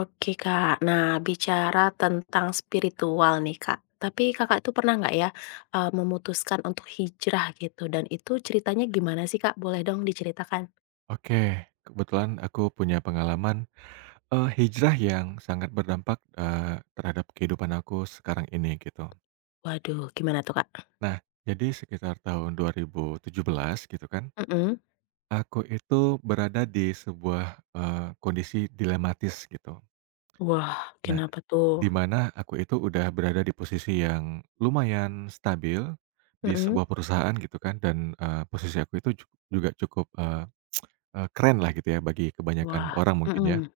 Oke Kak, nah bicara tentang spiritual nih Kak, tapi Kakak itu pernah nggak ya, memutuskan untuk hijrah gitu dan itu ceritanya gimana sih Kak? Boleh dong diceritakan? Oke, kebetulan aku punya pengalaman, hijrah yang sangat berdampak, terhadap kehidupan aku sekarang ini gitu. Waduh gimana tuh Kak? Nah, jadi sekitar tahun 2017 gitu kan, Mhm. aku itu berada di sebuah, kondisi dilematis gitu. Wah Nah, kenapa tuh? di mana aku itu udah berada di posisi yang lumayan stabil di Mhm. sebuah perusahaan gitu kan dan, posisi aku itu juga cukup, eee eee, keren lah gitu ya bagi kebanyakan Wah, orang mungkin ya. mhm.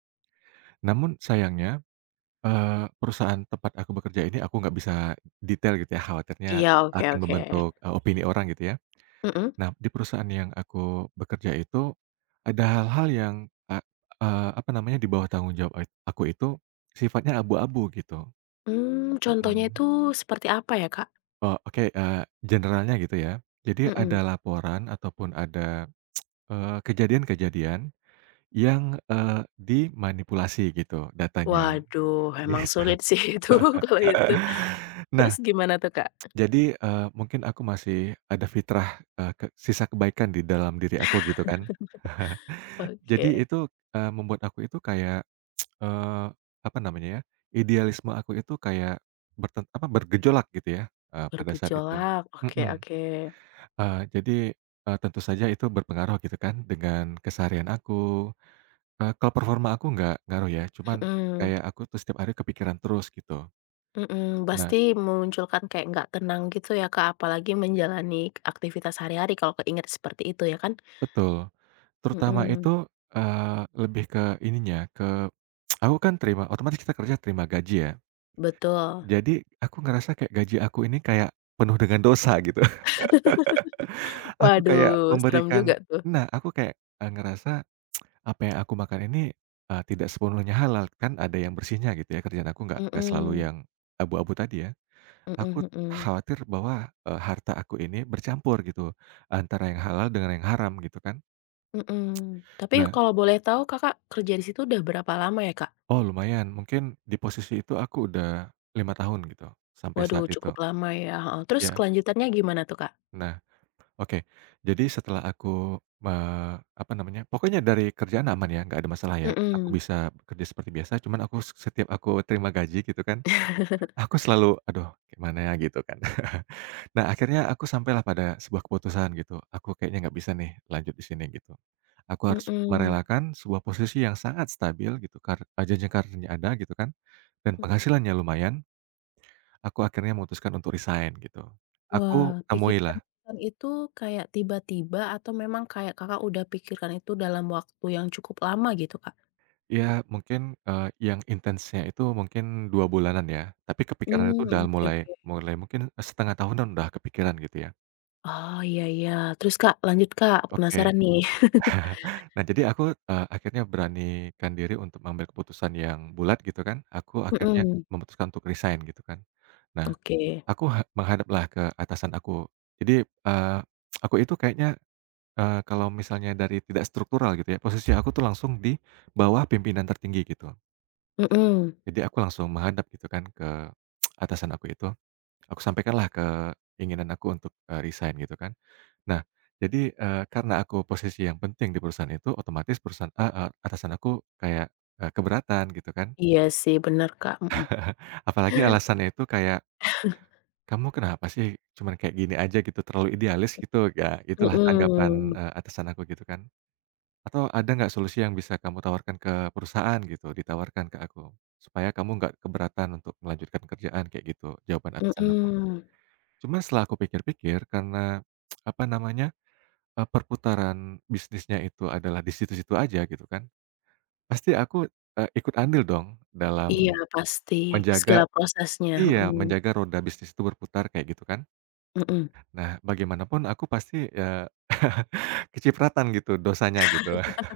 Namun sayangnya, perusahaan tempat aku bekerja ini aku nggak bisa detail gitu ya, khawatirnya Iya, oke, akan oke. membentuk, opini orang gitu ya. Mhm. Nah, di perusahaan yang aku bekerja itu, ada hal-hal yang, eee eee, apa namanya, di bawah tanggung jawab et aku itu sifatnya abu-abu gitu. Contohnya Mhm. itu seperti apa ya Kak? Oh, oke, generalnya gitu ya. Jadi ada Mhm. laporan ataupun ada, kejadian-kejadian yang, dimanipulasi gitu datanya, Waduh, emang gitu. sulit sih itu kalau itu. Terus Nah, gimana tuh Kak? jadi, mungkin aku masih ada fitrah, ke sisa kebaikan di dalam diri aku gitu kan. Jadi Oke, itu, membuat aku itu kayak, eee, apa namanya ya, idealisme aku itu kayak bergejolak gitu ya, pada saat itu. bergejolak, oke, Mhm, oke. Jadi, tentu saja itu berpengaruh gitu kan dengan keseharian aku, kalau performa aku nggak ngaruh ya, cuman Mhm, kayak aku tuh setiap hari kepikiran terus gitu. mhm, Nah, pasti memunculkan kayak nggak tenang gitu ya, Kak, apalagi menjalani aktivitas sehari-hari kalau keinget seperti itu ya kan? betul, terutama Mhm, itu, lebih ke ininya. Aku kan terima otomatis, kita kerja terima gaji ya. betul. Jadi aku ngerasa kayak gaji aku ini kayak penuh dengan dosa gitu. Aku kayak Waduh, serem juga memberikan. tuh. Nah, aku kayak, ngerasa apa yang aku makan ini, tidak sepenuhnya halal, kan ada yang bersihnya gitu ya, kerjaan aku nggak selalu Mhm, yang abu-abu tadi ya. Aku mhm, mhm, khawatir bahwa, harta aku ini bercampur gitu, antara yang halal dengan yang haram gitu kan. mhm. Tapi Nah, kalau boleh tahu Kakak kerja di situ udah berapa lama ya, Kak? oh lumayan mungkin di posisi itu aku udah 5 tahun gitu, sampai Waduh saat itu. cukup lama ya, heeh, terus Ya. kelanjutannya gimana tuh, Kak? Nah. Oke. Jadi setelah aku, apa namanya, pokoknya dari kerjaan aman ya, nggak ada masalah ya. Aku Mhm. bisa bekerja seperti biasa, cuman aku setiap aku terima gaji gitu kan, aku selalu, "Aduh, gimana ya?" Gitu kan. Nah, akhirnya aku sampailah pada sebuah keputusan gitu, aku kayaknya nggak bisa nih lanjut di sini gitu. Aku Mhm, harus mhm. merelakan sebuah posisi yang sangat stabil gitu, jenjang karirnya ada gitu kan, dan penghasilannya lumayan, aku akhirnya memutuskan untuk resign gitu. Wah, Aku temuilah. pikiran-pikiran itu kayak tiba-tiba atau memang kayak Kakak udah pikirkan itu dalam waktu yang cukup lama gitu, Kak? Iya, mungkin, yang intensnya itu mungkin 2 bulanan ya, tapi kepikiran itu Mmm, udah oke, mulai oke. mulai mungkin setengah tahunan udah kepikiran gitu ya. Oh, iya, iya. Terus, Kak, lanjut, Kak, aku Oke. penasaran nih. Nah, jadi aku, akhirnya beranikan diri untuk mengambil keputusan yang bulat gitu kan, aku akhirnya Mhm, memutuskan untuk resign gitu kan. Nah, oke. aku menghadaplah ke atasan aku. Jadi, eee, aku itu kayaknya, kalau misalnya dari tidak struktural gitu ya, posisi aku tuh langsung di bawah pimpinan tertinggi gitu. Mhm. Jadi aku langsung menghadap gitu kan ke atasan aku itu, aku sampaikanlah keinginan aku untuk, resign gitu kan. Nah, jadi, karena aku posisi yang penting di perusahaan itu, otomatis perusahaan a a atasan aku kayak, keberatan gitu kan. Iya sih, bener, Kak, mhm. Apalagi alasannya itu kayak, "Kamu kenapa sih cuman kayak gini aja gitu, terlalu idealis gitu." Ya itulah tanggapan, Mhm, atasan aku gitu kan. Atau ada nggak solusi yang bisa kamu tawarkan ke perusahaan gitu, ditawarkan ke aku, supaya kamu nggak keberatan untuk melanjutkan kerjaan kayak gitu, jawaban atasan aku. mhm. Cuman setelah aku pikir-pikir karena, apa namanya, perputaran bisnisnya itu adalah di situ-situ aja gitu kan, pasti aku, ikut andil dong Iya, dalam pasti. menjaga, Segala prosesnya, iya, mhm, menjaga roda bisnis itu berputar kayak gitu kan. mhm. Nah, bagaimanapun aku pasti, kecipratan gitu dosanya gitu.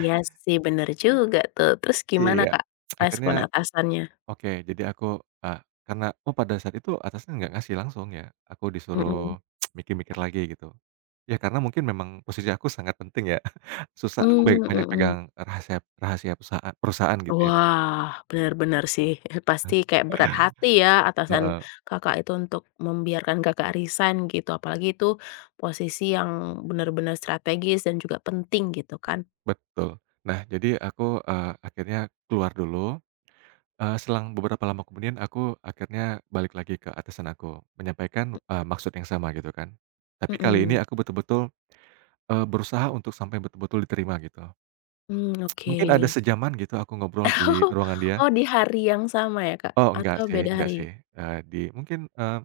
Iya sih, bener juga tuh. Terus gimana, Iya, Kak, akhirnya. respon atasannya? Oke, jadi aku, eee, karena oh pada saat itu atasnya nggak ngasih langsung ya, aku disuruh Mhm. mikir-mikir lagi gitu. Ya karena mungkin memang posisi aku sangat penting ya, susah, aku Mmm, banyak banyak mhm. pegang rahasia rahasia perusahaan perusahaan gitu ya. Wah, benar-benar sih, pasti kayak berat hati ya atasan Heeh, Kakak itu untuk membiarkan Kakak resign gitu, apalagi itu posisi yang benar-benar strategis dan juga penting gitu kan. betul. Nah, jadi aku, akhirnya keluar dulu, selang beberapa lama kemudian aku akhirnya balik lagi ke atasan aku, menyampaikan, maksud yang sama gitu kan. Tapi kali ini Mhm. aku betul-betul, berusaha untuk sampai betul-betul diterima gitu. Hmm, oke. Mungkin ada sejaman gitu aku ngobrol di ruangan dia. Oh, di hari yang sama ya, Kak? Oh, enggak Atau sih, beda enggak hari? sih, di mungkin,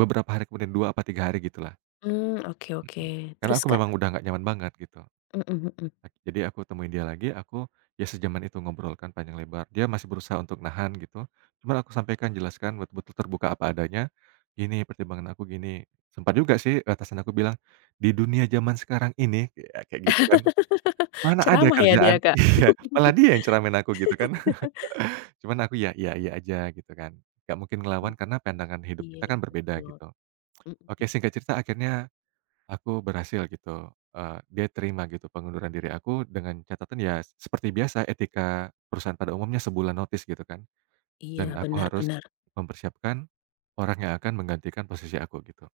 beberapa hari kemudian, 2 apa 3 hari gitulah. Hmm, oke, oke. Mhm. Karena Terus, aku Kak? memang udah nggak nyaman banget gitu. Mhm, mhm. Jadi aku temuin dia lagi, aku ya sejaman itu ngobrol kan panjang lebar. Dia masih berusaha untuk nahan gitu, cuman aku sampaikan, jelaskan betul-betul terbuka apa adanya, "Gini pertimbangan aku, gini." Sempat juga sih atasan aku bilang, "Di dunia zaman sekarang ini," ya kayak gitu kan, "mana ada Ceramah ya dia, kerjaan," Kak? iya, malah dia yang ceramahin aku gitu kan. Cuman aku ya iya, iya aja gitu kan, nggak mungkin ngelawan karena pandangan hidup Iya kita kan berbeda betul. gitu. Mhm, mhm. Oke, singkat cerita akhirnya aku berhasil gitu, dia terima gitu pengunduran diri aku dengan catatan ya seperti biasa, etika perusahaan pada umumnya sebulan notice gitu kan, Iya, dan aku harus benar-benar. mempersiapkan orang yang akan menggantikan posisi aku gitu.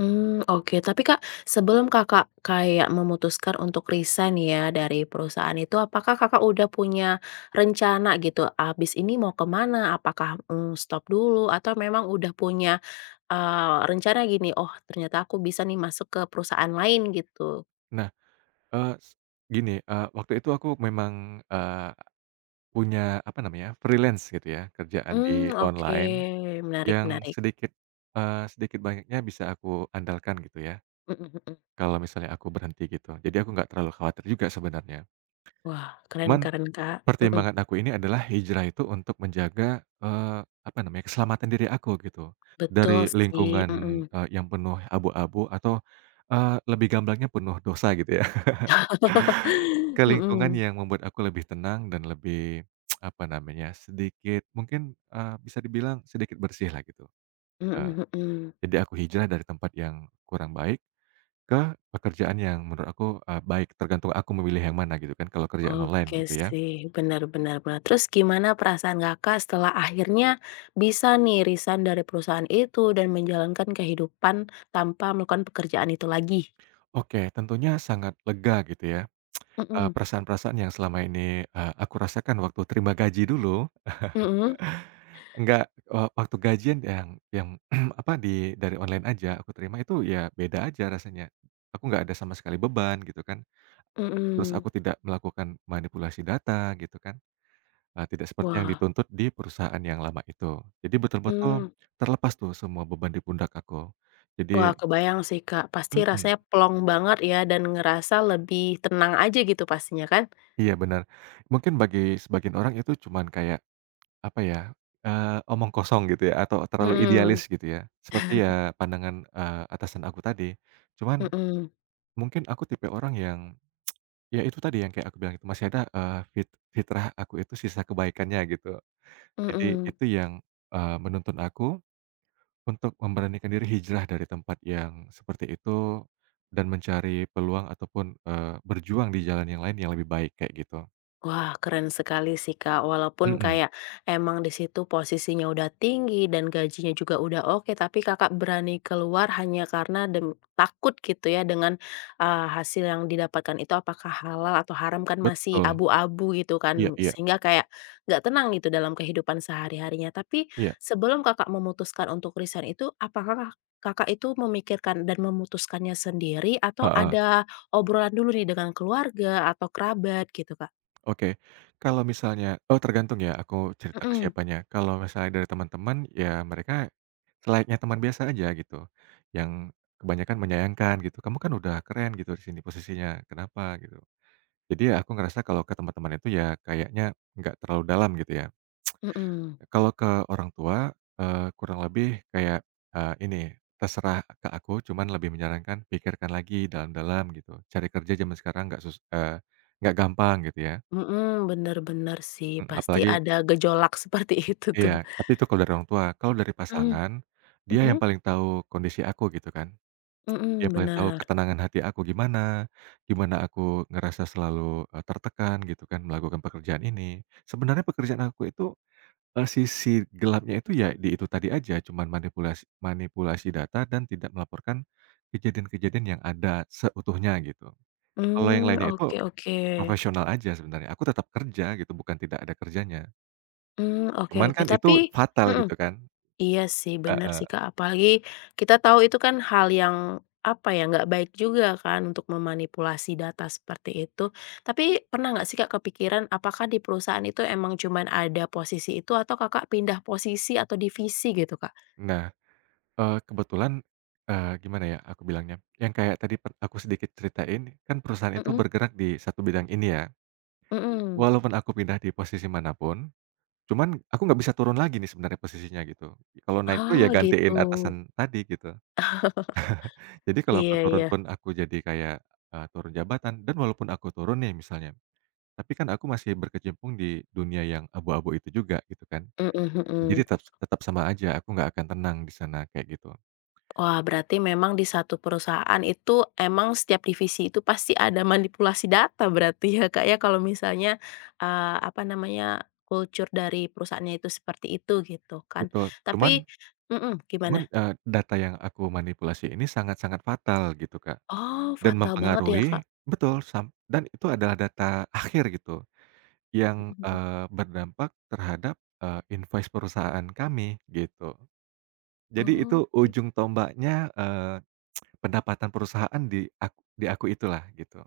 Mmm, oke. Tapi Kak, sebelum Kakak kayak memutuskan untuk resign ya dari perusahaan itu, apakah Kakak udah punya rencana gitu, abis ini mau ke mana? Apakah, stop dulu atau memang udah punya, rencana gini, "Oh ternyata aku bisa nih masuk ke perusahaan lain," gitu? Nah, eee, s gini, waktu itu aku memang, punya apa namanya, freelance gitu ya, kerjaan Mmm, di oke. online. Menarik, Yang menarik. sedikit, sedikit banyaknya bisa aku andalkan gitu ya, Mhm, mhm. kalau misalnya aku berhenti gitu. Jadi aku nggak terlalu khawatir juga sebenarnya. Wah, keren, Cuman keren Kak. Mhm. pertimbangan aku ini adalah hijrah itu untuk menjaga, apa namanya, keselamatan diri aku gitu. Betul Dari sih. lingkungan, Mhm. Yang penuh abu-abu atau, lebih gamblangnya penuh dosa gitu ya, ke lingkungan Mhm. yang membuat aku lebih tenang dan lebih apa namanya, sedikit mungkin, bisa dibilang sedikit bersih lah gitu. Eee, Mhm, mhm. jadi aku hijrah dari tempat yang kurang baik ke pekerjaan yang menurut aku, baik, tergantung aku memilih yang mana gitu kan, kalau kerjaan online Oke gitu ya. sih, benar, benar, benar. Terus gimana perasaan Kakak setelah akhirnya bisa nih resign dari perusahaan itu dan menjalankan kehidupan tanpa melakukan pekerjaan itu lagi? Oke, tentunya sangat lega gitu ya, Mhm, perasaan-perasaan yang selama ini, aku rasakan waktu terima gaji dulu, mhm, enggak, waktu gajian yang apa, dari online aja aku terima itu ya beda aja rasanya. Aku nggak ada sama sekali beban gitu kan, terus mhm. aku tidak melakukan manipulasi data gitu kan. Tidak seperti yang Wah, dituntut di perusahaan yang lama itu. Jadi betul-betul mmm, terlepas tuh semua beban di pundak aku. wah Jadi kebayang sih, Kak, pasti mhm, rasanya plong banget ya dan ngerasa lebih tenang aja gitu pastinya kan? iya, bener. Mungkin bagi sebagian orang itu cuman kayak, apa ya, omong kosong gitu ya atau terlalu idealis Mhm, gitu ya. Seperti ya pandangan, atasan aku tadi. Cuman mhm, mungkin aku tipe orang yang, ya itu tadi yang kayak aku bilang itu masih ada, eee, fit fitrah aku itu sisa kebaikannya gitu. Jadi mhm. itu yang, menuntun aku untuk memberanikan diri hijrah dari tempat yang seperti itu, dan mencari peluang ataupun, berjuang di jalan yang lain yang lebih baik kayak gitu. Wah, keren sekali sih, Kak. Walaupun Mhm, kayak emang di situ posisinya udah tinggi dan gajinya juga udah oke, tapi Kakak berani keluar hanya karena takut gitu ya dengan, hasil yang didapatkan itu apakah halal atau haram kan masih betul. abu-abu gitu Iya, kan, iya, sehingga kayak nggak tenang gitu dalam kehidupan sehari-harinya. Tapi iya, sebelum Kakak memutuskan untuk resign itu, apakah Kakak itu memikirkan dan memutuskannya sendiri atau heeh. ada obrolan dulu nih dengan keluarga atau kerabat gitu, Kak? Oke, kalau misalnya oh tergantung ya aku cerita ke Mhm, siapanya. Kalau misalnya dari teman-teman, ya mereka selayaknya teman biasa aja gitu, yang kebanyakan menyayangkan gitu, "Kamu kan udah keren gitu di sini posisinya, kenapa?" Gitu. Jadi ya aku ngerasa kalau ke teman-teman itu ya kayaknya nggak terlalu dalam gitu ya. mhm. Kalau ke orang tua, kurang lebih kayak, ini, terserah ke aku, cuman lebih menyarankan pikirkan lagi dalam-dalam gitu. Cari kerja zaman sekarang nggak sus eee, nggak gampang gitu ya, Mhm, bener, bener sih, mhm, pasti apalagi ada gejolak seperti itu iya, tuh. tapi itu kalau dari orang tua. Kalau dari Mhm, pasangan, dia yang mhm, paling tahu kondisi aku gitu kan. mhm, Dia paling tahu bener. ketenangan hati aku gimana, gimana aku ngerasa selalu, tertekan gitu kan melakukan pekerjaan ini. Sebenarnya pekerjaan aku itu sisi gelapnya itu ya di itu tadi aja, cuman manipulasi manipulasi data dan tidak melaporkan kejadian-kejadian yang ada seutuhnya gitu. Kalau yang Mmm, lainnya itu oke, oke. profesional aja sebenarnya, aku tetap kerja gitu, bukan tidak ada kerjanya. Mmm, oke, Cuman oke, kan itu tapi fatal mhm, gitu kan, iya sih, bener sih, heeh. Kak, apalagi kita tahu itu kan hal yang, apa ya, nggak baik juga kan untuk memanipulasi data seperti itu. Tapi pernah nggak sih, Kak, kepikiran apakah di perusahaan itu emang cuman ada posisi itu atau Kakak pindah posisi atau divisi gitu, Kak? Nah, kebetulan, gimana ya aku bilangnya, yang kayak tadi aku sedikit ceritain, kan perusahaan itu Mhm, bergerak di satu bidang ini ya. mhm. Walaupun aku pindah di posisi mana pun, cuman aku nggak bisa turun lagi nih sebenarnya posisinya gitu. Kalau naik tuh Ah ya gitu. gantiin atasan tadi gitu. Jadi kalau aku Iya, turun iya. pun aku jadi kayak, turun jabatan, dan walaupun aku turun nih misalnya, tapi kan aku masih berkecimpung di dunia yang abu-abu itu juga gitu kan. Mhm, Jadi mhm. tetap, tetap sama aja, aku nggak akan tenang di sana kayak gitu. Wah, berarti memang di satu perusahaan itu emang setiap divisi itu pasti ada manipulasi data berarti ya Kak ya kalau misalnya, apa namanya, kultur dari perusahaannya itu seperti itu gitu kan. Betul, cuman Tapi mhm, cuman, gimana? Data yang aku manipulasi ini sangat-sangat fatal gitu, Kak, Oh dan fatal banget ya Kak? mempengaruhi betul dan itu adalah data akhir gitu. Yang, Mhm, mhm. Berdampak terhadap, invoice perusahaan kami, gitu. Jadi Oke. itu Oh, ujung tombaknya, pendapatan perusahaan di aku itulah, gitu.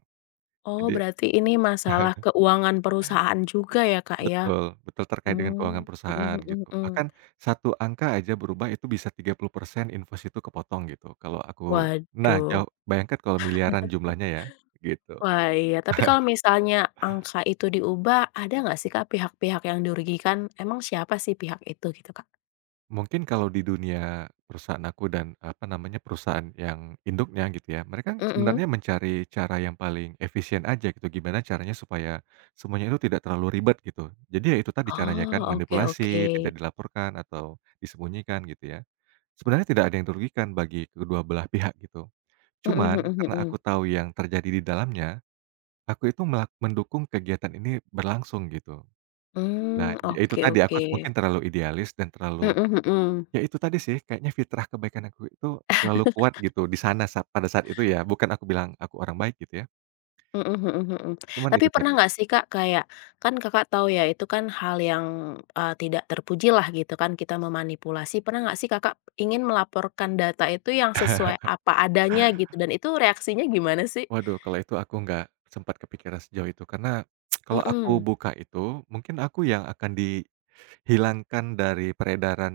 oh, Jadi berarti ini masalah keuangan perusahaan juga ya Kak ya? betul, betul terkait dengan keuangan Mmm, perusahaan, mhm, mhm, gitu. mhm. Bahkan satu angka aja berubah itu bisa 30% invoice itu kepotong, gitu, kalau aku nah, Waduh. jauh, bayangkan kalau miliaran jumlahnya ya, gitu. Wah, iya. Tapi kalau misalnya angka itu diubah, ada nggak sih, Kak, pihak-pihak yang dirugikan? Emang siapa sih pihak itu gitu, Kak? Mungkin kalau di dunia perusahaan aku dan, apa namanya, perusahaan yang induknya gitu ya, mereka kan Mhm. sebenarnya mencari cara yang paling efisien aja gitu, gimana caranya supaya semuanya itu tidak terlalu ribet gitu. Jadi ya itu tadi caranya kan, Oh, oke, oke. manipulasi, tidak dilaporkan atau disembunyikan gitu ya. Sebenarnya tidak ada yang dirugikan bagi kedua belah pihak gitu. Mhm, Cuman mhm, karena mhm. aku tahu yang terjadi di dalamnya, aku itu mendukung kegiatan ini berlangsung gitu. Nah, Mmm, ya itu oke, tadi, aku oke. mungkin terlalu idealis dan terlalu. Mhm, mhm. Ya itu tadi sih, kayaknya fitrah kebaikan aku itu terlalu kuat gitu di sana pada saat itu ya, bukan aku bilang aku orang baik gitu ya, Mhm, mhm, mhm. cuman Tapi itu pernah tadi, nggak sih, Kak, kayak kan Kakak tahu ya itu kan hal yang, tidak terpuji lah gitu kan kita memanipulasi. Pernah nggak sih Kakak ingin melaporkan data itu yang sesuai apa adanya gitu dan itu reaksinya gimana sih? waduh kalau itu aku nggak sempat kepikiran sejauh itu karena kalau aku Mhm. buka itu, mungkin aku yang akan dihilangkan dari peredaran,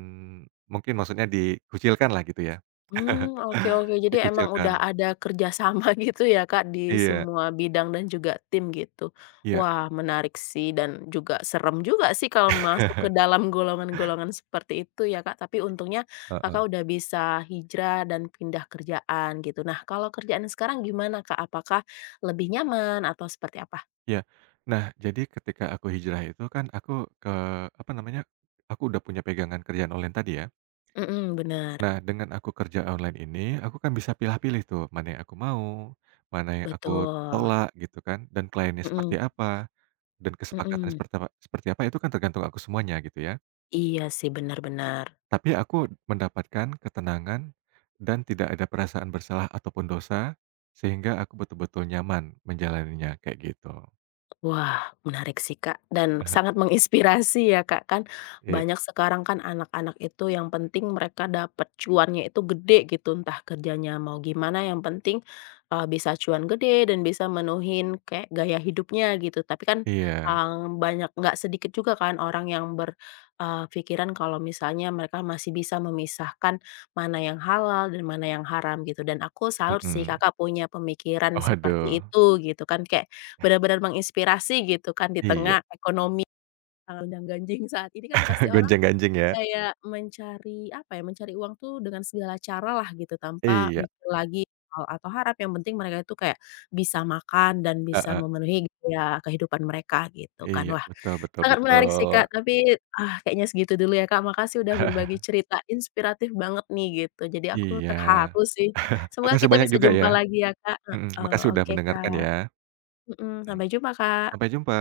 mungkin maksudnya dikucilkan lah gitu ya, Mmm, oke, oke. Jadi emang udah dikucilkan. ada kerjasama gitu ya, Kak, di Iya, semua bidang dan juga tim gitu. iya, Wah, menarik sih dan juga serem juga sih kalau masuk ke dalam golongan-golongan seperti itu ya, Kak, tapi untungnya heeh, Kakak udah bisa hijrah dan pindah kerjaan gitu. Nah, kalau kerjaan sekarang gimana, Kak? Apakah lebih nyaman atau seperti apa? iya. Nah, jadi ketika aku hijrah itu kan aku ke apa namanya, aku udah punya pegangan kerjaan online tadi ya. Mhm, benar Nah, dengan aku kerja online ini, aku kan bisa pilih pilih tuh, mana yang aku mau, mana yang aku betul. tolak gitu kan, dan kliennya seperti Mhm, apa, dan kesepakatan mhm. Seperti apa, itu kan tergantung aku semuanya gitu ya. Iya sih, benar-benar. Tapi aku mendapatkan ketenangan dan tidak ada perasaan bersalah ataupun dosa, sehingga aku betul-betul nyaman menjalaninya, kayak gitu. Wah, menarik sih, Kak, dan Aha. sangat menginspirasi ya, Kak, kan Iya, banyak sekarang kan anak-anak itu yang penting mereka dapat cuannya itu gede gitu, entah kerjanya mau gimana yang penting, bisa cuan gede dan bisa menuhin kayak gaya hidupnya gitu. Tapi kan, iya, banyak nggak sedikit juga kan orang yang kalau misalnya mereka masih bisa memisahkan mana yang halal dan mana yang haram gitu, dan aku salut sih mhm. Kakak punya pemikiran seperti Waduh, itu gitu kan, kayak benar-benar menginspirasi gitu kan di iya, tengah ekonomi yang gonjang-ganjing saat ini kan pasti orang gonjang-ganjing ya. kayak mencari apa ya, mencari uang tuh dengan segala cara lah gitu tanpa Iya, mikir lagi soal atau harap, yang penting mereka itu kayak bisa makan dan bisa heeh, memenuhi gitu ya kehidupan mereka gitu kan. iya, Wah, betul, betul, sangat menarik sih betul. Kak, tapi, ah, kayaknya segitu dulu ya Kak, makasih udah berbagi cerita inspiratif banget nih gitu, jadi aku Iya, terharu sih. Semoga makasih kita banyak bisa juga jumpa ya, lagi ya Kak, mhm, heeh, makasih udah oke mendengarkan Kak, ya, mhm, mhm, sampai jumpa sampai Kak. jumpa.